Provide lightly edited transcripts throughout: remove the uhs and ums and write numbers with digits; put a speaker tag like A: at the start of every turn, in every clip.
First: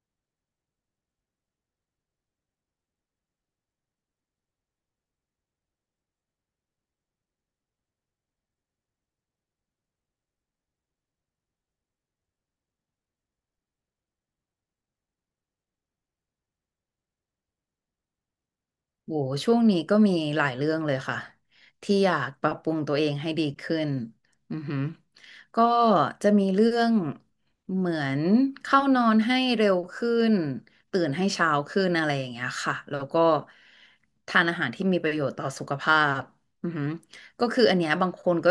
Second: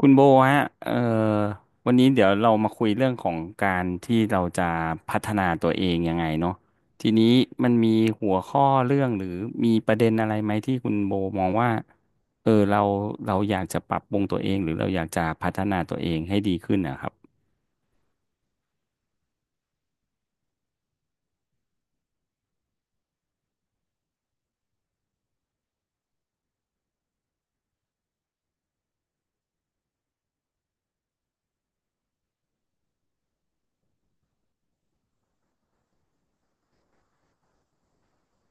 A: คุณโบฮะวันนี้เดี๋ยวเรามาคุยเรื่องของการที่เราจะพัฒนาตัวเองยังไงเนาะทีนี้มันมีหัวข้อเรื่องหรือมีประเด็นอะไรไหมที่คุณโบมองว่าเออเราเราอยากจะปรับปรุงตัวเองหรือเราอยากจะพัฒนาตัวเองให้ดีขึ้นนะครับ
B: โหช่วงนี้ก็มีหลายเรื่องเลยค่ะที่อยากปรับปรุงตัวเองให้ดีขึ้นอือหือก็จะมีเรื่องเหมือนเข้านอนให้เร็วขึ้นตื่นให้เช้าขึ้นอะไรอย่างเงี้ยค่ะแล้วก็ทานอาหารที่มีประโยชน์ต่อสุขภาพอือหือก็คืออันเนี้ยบางคนก็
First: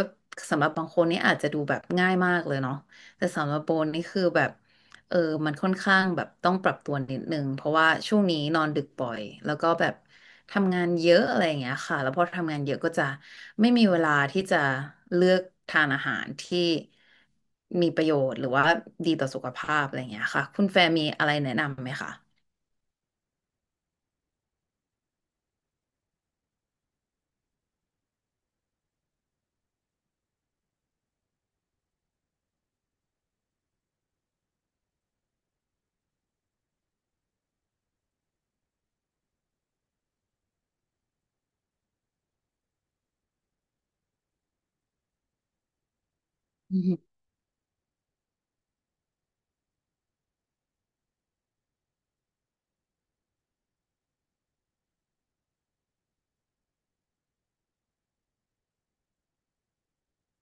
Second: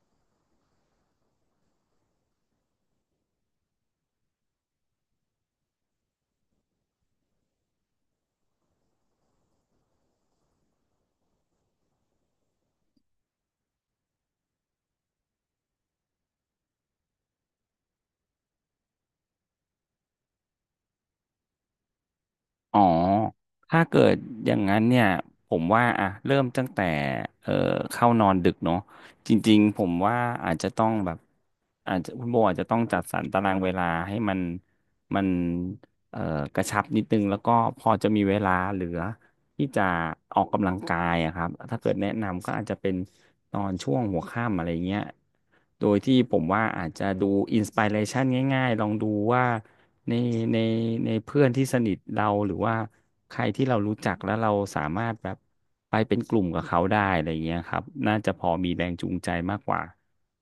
B: สำหรับบางคนนี่อาจจะดูแบบง่ายมากเลยเนาะแต่สำหรับโบนี่คือแบบ เออมันค่อนข้างแบบต้องปรับตัวนิดนึงเพราะว่าช่วงนี้นอนดึกบ่อย แล้วก็แบบทำงานเยอะอะไรอย่างเงี้ยค่ะ แล้วพอทำงานเยอะก็จะไม่มีเวลาที่จะเลือกทานอาหารที่มีประโยชน์หรือว่าดีต่อสุขภาพอะไรอย่างเงี้ยค่ะคุณแฟร์มีอะไรแนะนำไหมคะ
A: อ๋อ ถ้าเกิดอย่างนั้นเนี่ยผมว่าอ่ะเริ่มตั้งแต่เอ่อเข้านอนดึกเนาะจริงๆผมว่าอาจจะต้องแบบอาจจะคุณโบอาจจะต้องจัดสรรตารางเวลาให้มันเอ่อกระชับนิดนึงแล้วก็พอจะมีเวลาเหลือ ที่จะออกกำลังกายอะครับ ถ้าเกิดแนะนำก็อาจจะเป็นตอนช่วงหัวค่ำอะไรเงี้ย โดยที่ผมว่าอาจจะดูอินส i r เรชันง่ายๆ ลองดูว่าในในในเพื่อนที่สนิทเราหรือว่าใครที่เรารู้จักแล้วเราสามารถแบบไปเป็นกลุ่มกับเขาได้อะไรเงี้ยครับน่าจะพอมีแรงจูงใจมากกว่า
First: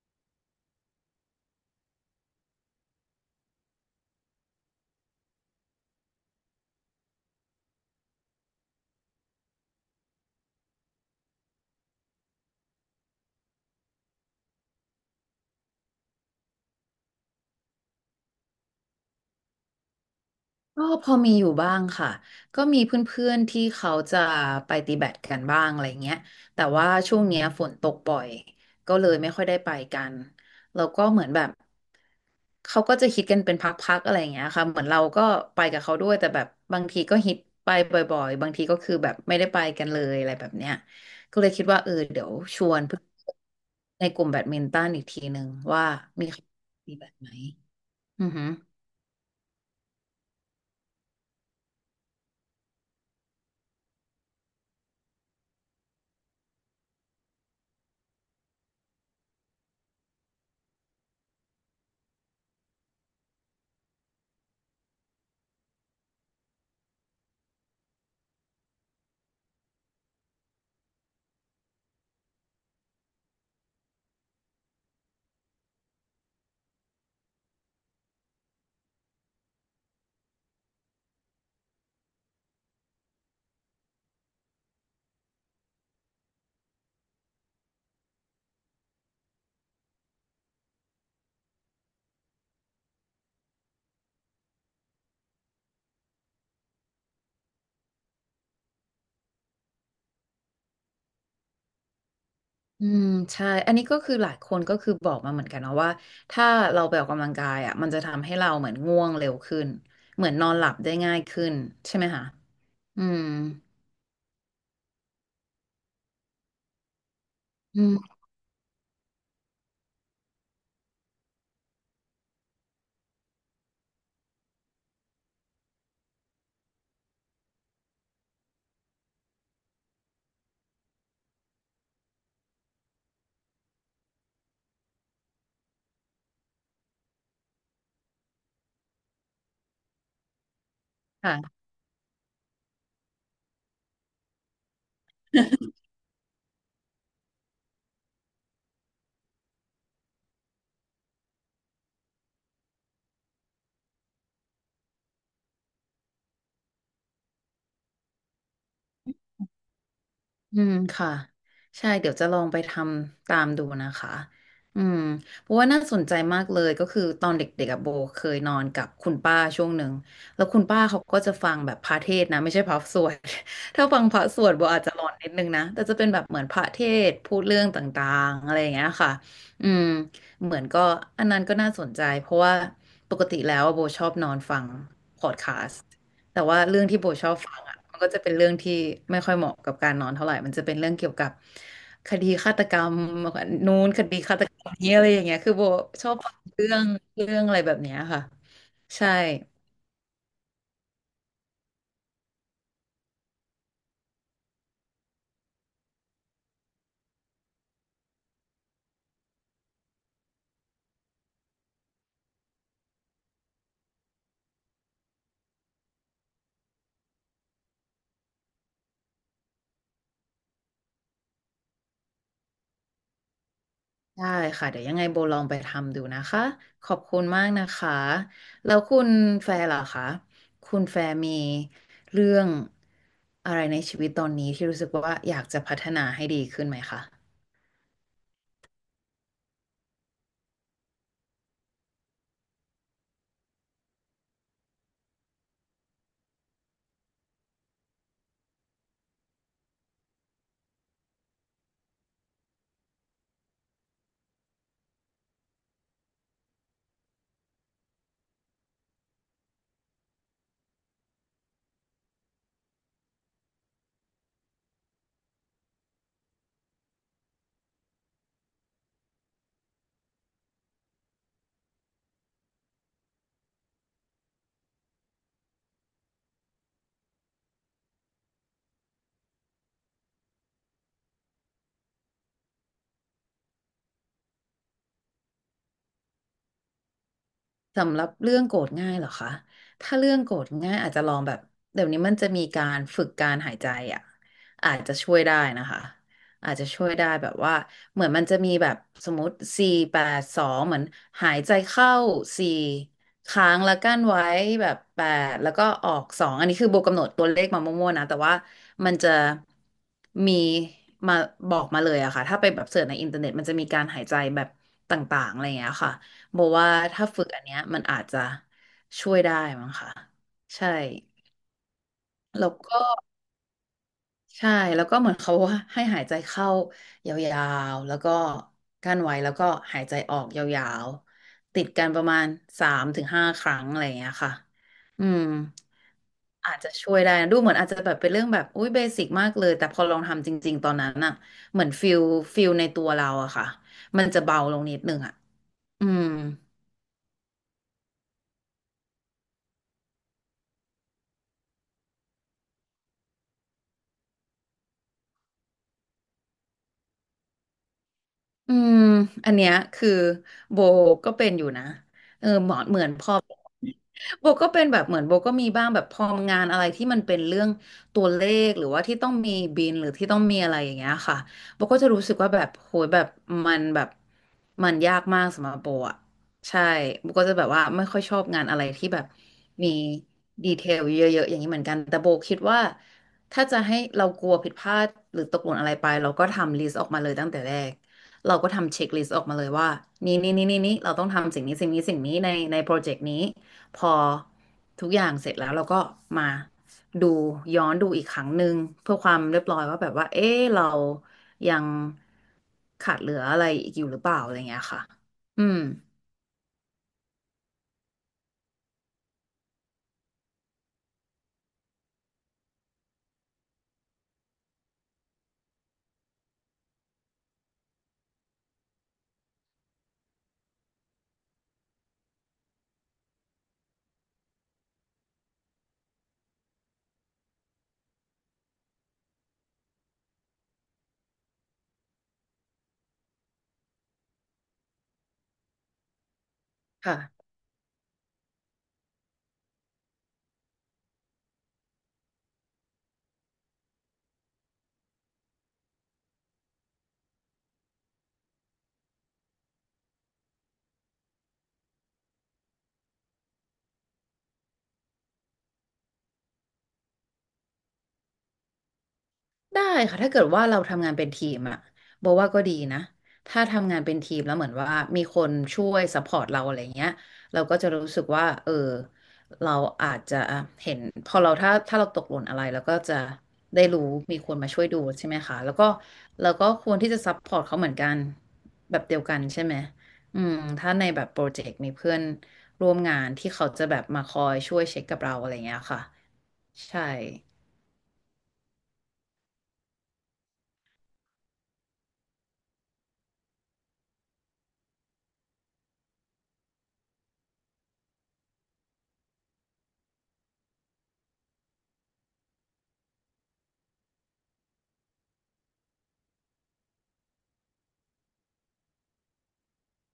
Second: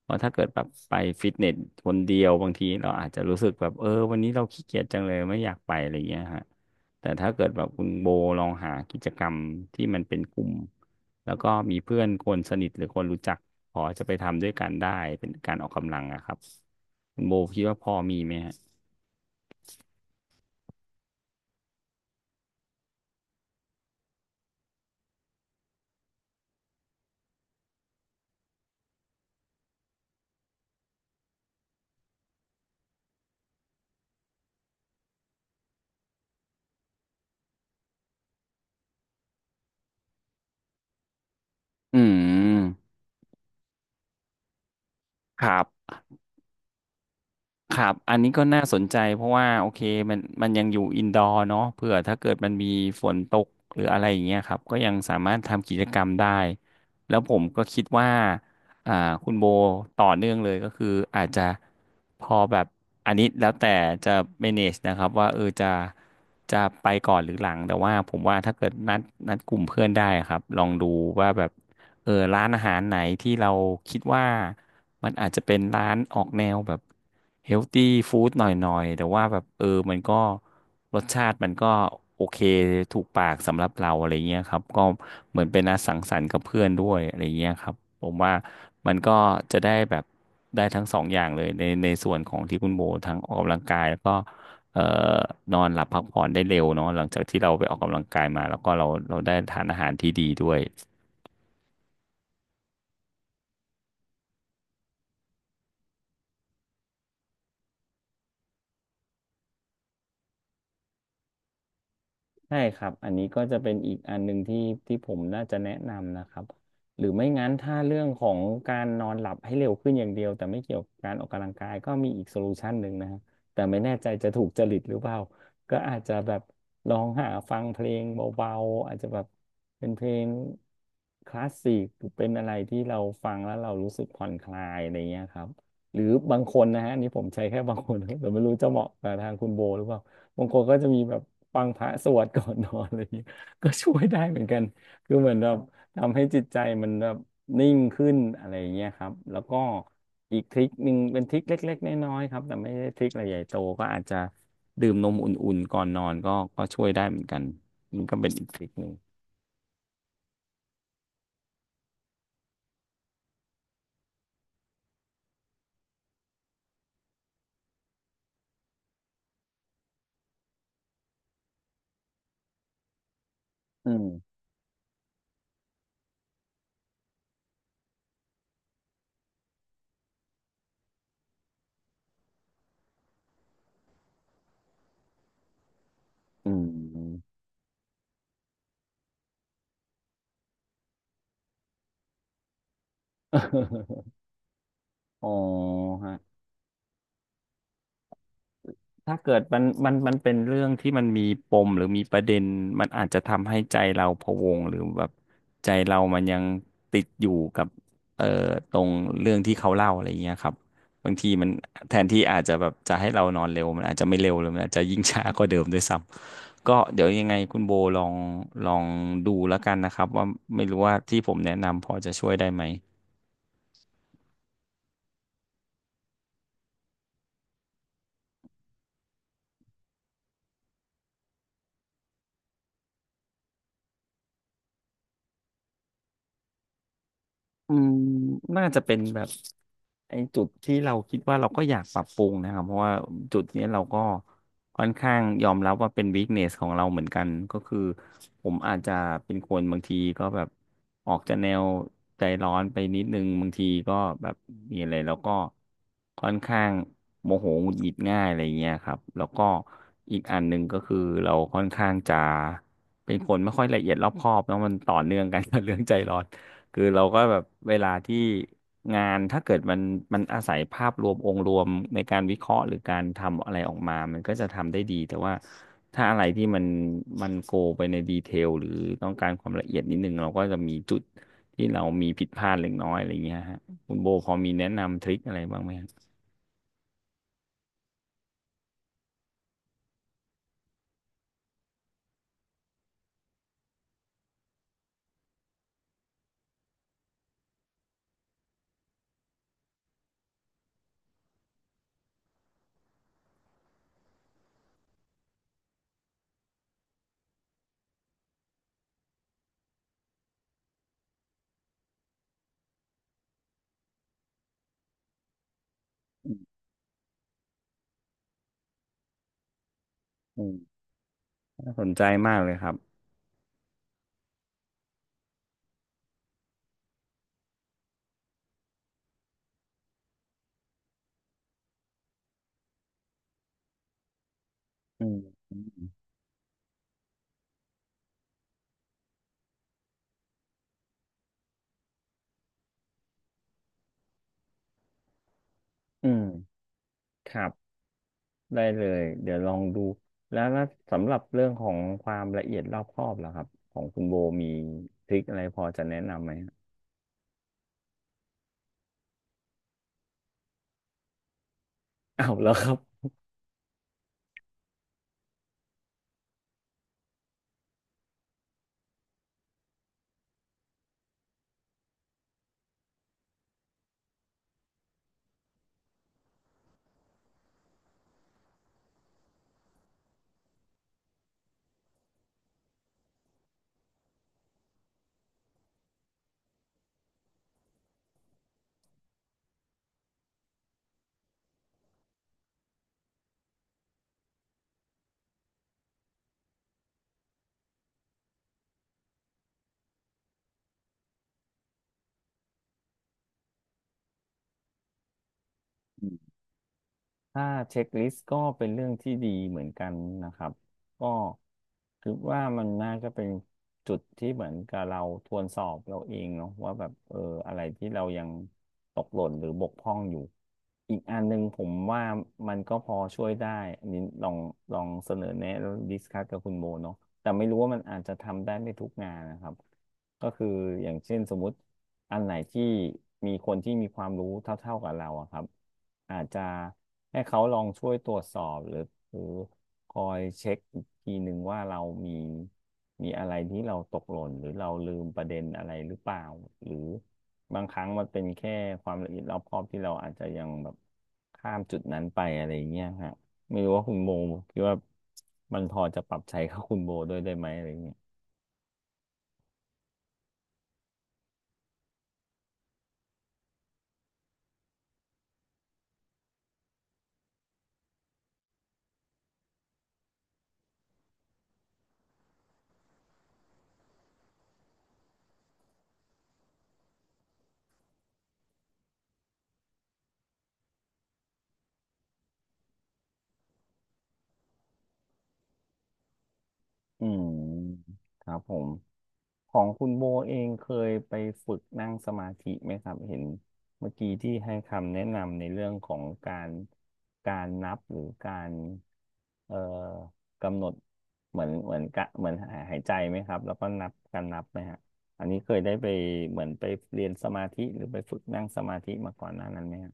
A: เพราะถ้าเกิดแบบไปฟิตเนสคนเดียวบางทีเราอาจจะรู้สึกแบบเออวันนี้เราขี้เกียจจังเลยไม่อยากไปอะไรเงี้ยฮะ แต่ถ้าเกิดแบบคุณโบลองหากิจกรรมที่มันเป็นกลุ่มแล้วก็มีเพื่อนคนสนิทหรือคนรู้จักพอจะไปทำด้วยกันได้เป็นการออกกำลังอะครับคุณโบคิดว่าพอมีไหมฮะ
B: ก็พอมีอยู่บ้างค่ะก็มีเพื่อนๆที่เขาจะไปตีแบดกันบ้างอะไรเงี้ยแต่ว่าช่วงเนี้ยฝนตกบ่อยก็เลยไม่ค่อยได้ไปกันแล้วก็เหมือนแบบเขาก็จะฮิตกันเป็นพักๆอะไรอย่างเงี้ยค่ะเหมือนเราก็ไปกับเขาด้วยแต่แบบบางทีก็ฮิตไปบ่อยๆบางทีก็คือแบบไม่ได้ไปกันเลยอะไรแบบเนี้ยก็เลยคิดว่า
A: อื
B: เดี๋ยวชวน
A: ม
B: เพื่อนในกลุ่มแบดมินตันอีกทีห
A: ค
B: นึ่ง
A: รั
B: ว่า
A: บ
B: มีใครตีแบดไหม
A: ครับ อัน
B: อือ
A: นี้ก็
B: ฮึ
A: น่าสนใจเพราะว่าโอเคมันยังอยู่อินดอร์เนาะเผื่อถ้าเกิดมันมีฝนตกหรืออะไรอย่างเงี้ยครับก็ยังสามารถทำกิจกรรมได้แล้วผมก็คิดว่าอ่าคุณโบต่อเนื่องเลยก็คืออาจจะพอแบบอันนี้แล้วแต่จะ manage นะครับว่าเออจะไปก่อนหรือหลังแต่ว่าผมว่าถ้าเกิดนัดกลุ่มเพื่อนได้ครับลองดูว่าแบบ เออร้านอาหารไหนที่เราคิดว่ามันอาจจะเป็นร้านออกแนวแบบเฮลตี้ฟู้ดหน่อยๆแต่ว่าแบบเออมันก็รสชาติมันก็โอเคถูกปากสำหรับเราอะไรเงี้ยครับก็เหมือนเป็นนัดสังสรรค์กับเพื่อนด้วยอะไรเงี้ยครับผมว่ามันก็จะได้แบบได้ทั้งสองอย่างเลยในส่วนของที่คุณโบทั้งออกกำลังกายแล้วก็เอ่อนอนหลับพักผ่อนได้เร็วเนาะหลังจากที่เราไปออกกำลังกายมาแล้วก็เราได้ทานอาหารที่ดีด้วย
B: อืมใช่อันนี้ก็คือหลายคนก็คือบอกมาเหมือนกันนะว่าถ้าเราไปออกกำลังกายอ่ะมันจะทำให้เราเหมือนง่วงเร็วขึ้นเหมือนนอนหลับได้ง่ายขึ้นใช่ไหมคะ
A: ใช่ครับ
B: อื
A: อัน
B: ม
A: นี้ก็จะเป็นอีกอันหนึ่งที่ผมน่าจะแนะนำนะครับหรือไม่งั้นถ้า
B: อื
A: เรื่อง
B: ม
A: ของการนอนหลับให้เร็วขึ้นอย่างเดียวแต่ไม่เกี่ยวกับการออกกำลังกายก็มีอีกโซลูชันหนึ่งนะฮะแต่ไม่แน่ใจจะถูกจริตหรือเปล่า ก็อาจจะแบบลองหาฟังเพลงเบาๆอาจจะแบบเป็นเพลงคลาสสิกหรือเป็นอะไรที่เราฟังแล้วเรารู้สึกผ่อนคลายอะไรเงี้ยครับหรือบางคนนะฮะอันนี่ผมใช้แค่บางคนนะแต่ไม่รู้จะเหมาะกับทางคุณโบหรือเปล่า บางคนก็จะมีแบบ
B: ค่ะ
A: ฟังพระสวดก่อนนอน อะไรอย่างเงี้ยก็ช่วยได้เหมือนกันคือเหมือนแบบทำให้จิตใจมันแบบนิ่งขึ้นอะไรอย่างเงี้ยครับแล้วก็อีกทริคหนึ่งเป็นทริคเล็กๆน้อยๆครับแต่ไม่ได้ทริคอะไรใหญ่โตก็อาจจะดื่มนมอุ่นๆก่อนนอนก็ช่วยได้เหมือนกันนี่ก็เป็นอีกทริคหนึ่ง
B: อืมค่ะใช่เดี๋ยวจะลองไปทำตามดูนะคะอืมเพราะว่าน่าสนใจมากเลยก็คือตอนเด็กๆอะโบเคยนอนกับคุณป้าช่วงหนึ่งแล้วคุณป้าเขาก็จะฟังแบบพระเทศน์นะไม่ใช่พระสวด ถ้า
A: อื
B: ฟั
A: ม
B: งพระสวดโบอาจจะหลอนนิดนึงนะแต่จะเป็นแบบเหมือนพระเทศน์พูดเรื่องต่างๆอะไรอย่างเงี้ยค่ะอืมเหมือนก็อันนั้นก็น่าสนใจเพราะว่าปกติแล้วอะโบชอบนอนฟังพอดคาสต์ แต่
A: อื
B: ว่าเรื่องที่โบชอ
A: ม
B: บฟังอ่ะมันก็จะเป็นเรื่องที่ไม่ค่อยเหมาะกับการนอนเท่าไหร่มันจะเป็นเรื่องเกี่ยวกับคดีฆาตกรรมนู้นคดี ฆาตกรรมนี้อะไรอย่า
A: อ๋
B: ง
A: อ
B: เงี้ยคือโบชอ
A: ฮะ
B: บฟังเรื่องเรื่องอะไรแบบเนี้ยค่ะใช่
A: ถ้าเกิดมันเป็นเรื่องที่มันมีปมหรือมีประเด็นมันอาจจะทำให้ใจเราพะวงหรือแบบใจเรามันยังติดอยู่กับเอ่อตรงเรื่องที่เขาเล่าอะไรอย่างเงี้ยครับบางทีมันแทนที่อาจจะแบบจะให้เรานอนเร็วมันอาจจะไม่เร็วเลยมันอาจจะยิ่งช้ากว่าเดิมด้วยซ้ำก็เดี๋ยวยังไงคุณโบลองดูแล้วกันนะครับว่าไม่รู้ว่าที่ผมแนะนำพอจะช่วยได้ไหม
B: ได้ค่ะเดี๋ยวยังไงโบลองไปทำดูนะคะขอบคุณมากนะคะแล้วคุณแฟร์ล่ะคะคุณแฟร์มีเรื่องอะไรในชีวิตตอนนี้ที่รู้สึกว่าอยากจะพัฒนาให้ดีขึ้นไหมคะ
A: อืมน่าจะเป็นแบบไอ้จุดที่เราคิดว่าเราก็อยากปรับปรุงนะครับเพราะว่าจุดเนี้ยเราก็ค่อนข้างยอมรับว่าเป็นวีคเนสของเราเหมือนกันก็คือผมอาจจะเป็นคนบางทีก็แบบออกจะแนวใจร้อนไปนิดนึงบางทีก็แบบมีอะไรแล้วก็ค่อนข้างโมโหหงุดหงิดง่ายอะไรเงี้ยครับแล้วก็อีกอันหนึ่งก็คือเราค่อนข้างจะเป็นคนไม่ค่อยละเอียดรอบคอบแล้วมันต่อเนื่องกันกับเรื่องใจร้อน คือเราก็แบบเวลาที่งานถ้าเกิดมันอาศัยภาพรวมองค์รวมในการวิเคราะห์หรือการทำอะไรออกมามันก็จะทำได้ดีแต่ว่าถ้าอะไรที่มันโกไปในดีเทลหรือต้องการความละเอียดนิดนึงเราก็จะมีจุดที่เรามีผิดพลาดเล็กน้อยอะไรอย่างเงี้ยฮะคุณโบพอมีแนะนำทริคอะไรบ้างไหมฮะ
B: สำหรับเรื่องโกรธง่ายเหรอคะถ้าเรื่องโกรธง่ายอาจจะลองแบบเดี๋ยวนี้มันจะมีการฝึกการหายใจอ่ะอาจจะช่วยได้นะคะอาจจะช่วยได้แบบว่าเหมือนมันจะมีแบบสมมติสี่แปดสองเหมือนหายใจเข้าสี่ค้างแล้วกั้นไว้แบบแปดแล้วก็ออกสองอันนี้คือโบกำหนดตัวเลขมามั่วๆนะแต่ว่ามันจะมีมาบอกมาเลยอะค่ะถ้าไปแบบเสิร์ชในอินเทอร์เน็ตมันจะมีการหายใจแบบต่างๆอะไรอย่างเงี้ยค่ะ
A: อื
B: โบ
A: ม
B: ว่าถ้าฝึกอันเนี้ยมันอาจจะช่วยได้มั้งค่ะ
A: อืม
B: ใช่
A: น่าสนใจมาก
B: แล้
A: เล
B: ว
A: ยครับ
B: ก็ใช่แล้วก็เหมือนเขาว่าให้หายใจเข้ายาวๆแล้วก็กั้นไว้แล้วก็หายใจออกยาวๆติดกันประมาณ3-5 ครั้งอะไรอย่างเงี้ยค่ะ
A: อื
B: อื
A: ม
B: ม
A: อืม
B: อาจจะช่วยได้นะดูเหมือนอาจจะแบบเป็นเรื่องแบบอุ้ยเบสิกมากเลยแต่พอลองทำจริงๆตอนนั้นอะเหมือนฟิลในตัวเราอะค่ะมันจะเบาลงนิดนึงอะอืม
A: อืมครับ ได้เลยเดี๋ยวลองดูแล้วสำหรับเรื่องของความละเอียดรอบคอบล่ะครับของคุณโบมีทริคอะไรพอจะแนะนำไหม
B: อืม อันเนี้ยคือโบก็เป็นอยู่นะ
A: อ้าวแล้วครั
B: เห
A: บ
B: มือนพอ โบก็เป็นแบบเหมือนโบก็มีบ้างแบบพองานอะไรที่มันเป็นเรื่องตัวเลขหรือว่าที่ต้องมีบินหรือที่ต้องมีอะไรอย่างเงี้ยค่ะโบก็จะรู้สึกว่าแบบโหยแบบมันแบบมันยากมากสำหรับโบอะใช่โบก็จะแบบว่าไม่ค่อยชอบงานอะไรที่แบบมีดีเทลเยอะๆอย่างนี้เหมือนกันแต่โบคิดว่าถ้าจะให้เรากลัวผิดพลาดหรือตกหล่นอะไรไปเราก็ทำลิสต์ออกมาเลยตั้งแต่แรกเราก็ทำเช็คลิสต์ออกมาเลยว่านี่นี่นี่นี่นี่เราต้องทำสิ่งนี้สิ่งนี้สิ่งนี้ในในโปรเจกต์นี้ พอทุกอย่างเสร็จแล้วเราก็มาดูย้อนดูอีกครั้งหนึ่งเพื่อความเรียบร้อยว่าแบบว่าเอ๊ะเรายังขาดเหลืออะไรอีกอยู่หรือเปล่าอะไรเงี้ยค่ะอืม
A: ถ้าเช็คลิสต์ก็เป็นเรื่องที่ดีเหมือนกันนะครับก็คิดว่ามันน่าจะเป็นจุดที่เหมือนกับเราทวนสอบเราเองเนาะว่าแบบเอออะไรที่เรายังตกหล่นหรือบกพร่องอยู่อีกอันหนึ่งผมว่ามันก็พอช่วยได้อันนี้ลองเสนอแนะแล้วดิสคัสกับคุณโมเนาะแต่ไม่รู้ว่ามันอาจจะทำได้ไม่ทุกงานนะครับก็คืออย่างเช่นสมมติ อันไหนที่มีคนที่มีความรู้เท่าๆกับเราอะครับอาจจะให้
B: ค่ะ
A: เขาลองช่วยตรวจสอบหรือคอยเช็คอีกทีหนึ่งว่าเรามีมีอะไรที่เราตกหล่นหรือเราลืมประเด็นอะไรหรือเปล่าหรือบางครั้งมันเป็นแค่ความละเอียดรอบคอบที่เราอาจจะยังแบบข้ามจุดนั้นไปอะไรอย่างเงี้ยฮะไม่รู้ว่าคุณโบคิดว่ามันพอจะปรับใช้กับคุณโบด้วยได้ไหมอะไรอย่างเงี้ย
B: ได้ค่ะถ้าเกิดว่าเราทำงานเป็นทีมอะบอกว่าก็ดีนะถ้าทำงานเป็นทีมแล้วเหมือนว่ามีคนช่วยซัพพอร์ตเราอะไรเงี้ยเราก็จะรู้สึกว่าเออเราอาจจะเห็นพอเราถ้าเราตกหล่นอะไรเราก็จะได้รู้มีคนมาช่วยดูใช่ไหมคะแล้วก็เราก็ควรที่จะซัพพอร์ตเขาเหมือนกันแบบเดียวกันใช่ไหมอืมถ้าในแบบโปรเจกต์มีเพื่อนร่วมงานที่เขาจะแบบมาคอยช่วยเช็คกับเราอะไรเงี้ยค่ะใช่
A: อืมครับผมของคุณโบเองเคยไปฝึกนั่งสมาธิไหมครับเห็นเมื่อกี้ที่ให้คำแนะนำในเรื่องของการการนับหรือการเอ่อกำหนดเหมือนเหมือนกะเหมือนหายหายใจไหมครับแล้วก็นับการนับไหมฮะอันนี้เคยได้ไปเหมือนไปเรียนสมาธิหรือไปฝึกนั่งสมาธิมาก่อนหน้านั้นไหมฮะ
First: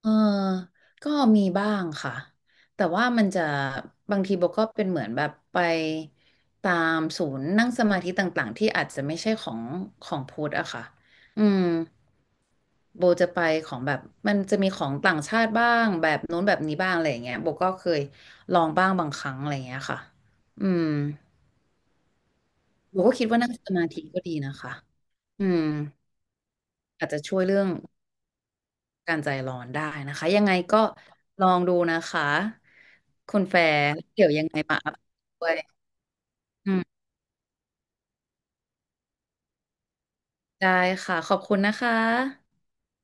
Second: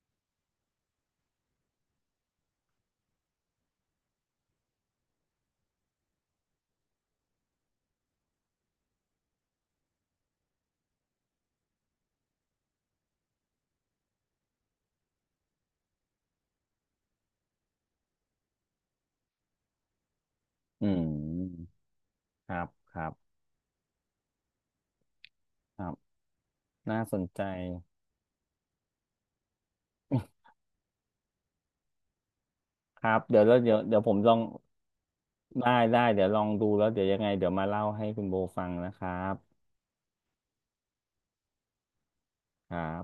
B: เออก็มีบ้างค่ะ แต่ว่ามันจะบางทีโบก็เป็นเหมือนแบบไปตามศูนย์นั่งสมาธิต่างๆที่อาจจะไม่ใช่ของของพุทธอะค่ะ อืมโบจะไปของแบบมันจะมีของต่างชาติบ้างแบบนู้นแบบนี้บ้างอะไรอย่างเงี้ยโบก็เคยลองบ้างบางครั้งอะไรอย่างเงี้ยค่ะอื
A: อื
B: ม
A: มครับค
B: โบ
A: รั
B: ก็คิด
A: บ
B: ว่านั่งสมาธิก็ดีนะคะอืม
A: ครับน่า
B: อาจ
A: ส
B: จะ
A: น
B: ช่ว
A: ใจ
B: ยเรื่อง การใจร้อนได้นะคะยังไงก็ลองดูนะคะ
A: ครับ
B: คุ
A: เดี๋ย
B: ณ
A: วแล้
B: แฟ
A: วเดี๋ยว
B: ร์
A: เดี๋ยวผม
B: เดี๋
A: ล
B: ยว
A: อง
B: ยังไงมาอัปเดตด้ว
A: ได้
B: ย
A: ได้เดี๋ยวลองดู
B: อืม
A: แล้วเดี๋ยวยังไงเดี๋ยวมาเล่าให้คุณโบฟังนะครับ
B: ได้ค่ะขอบคุณนะคะ
A: ครับ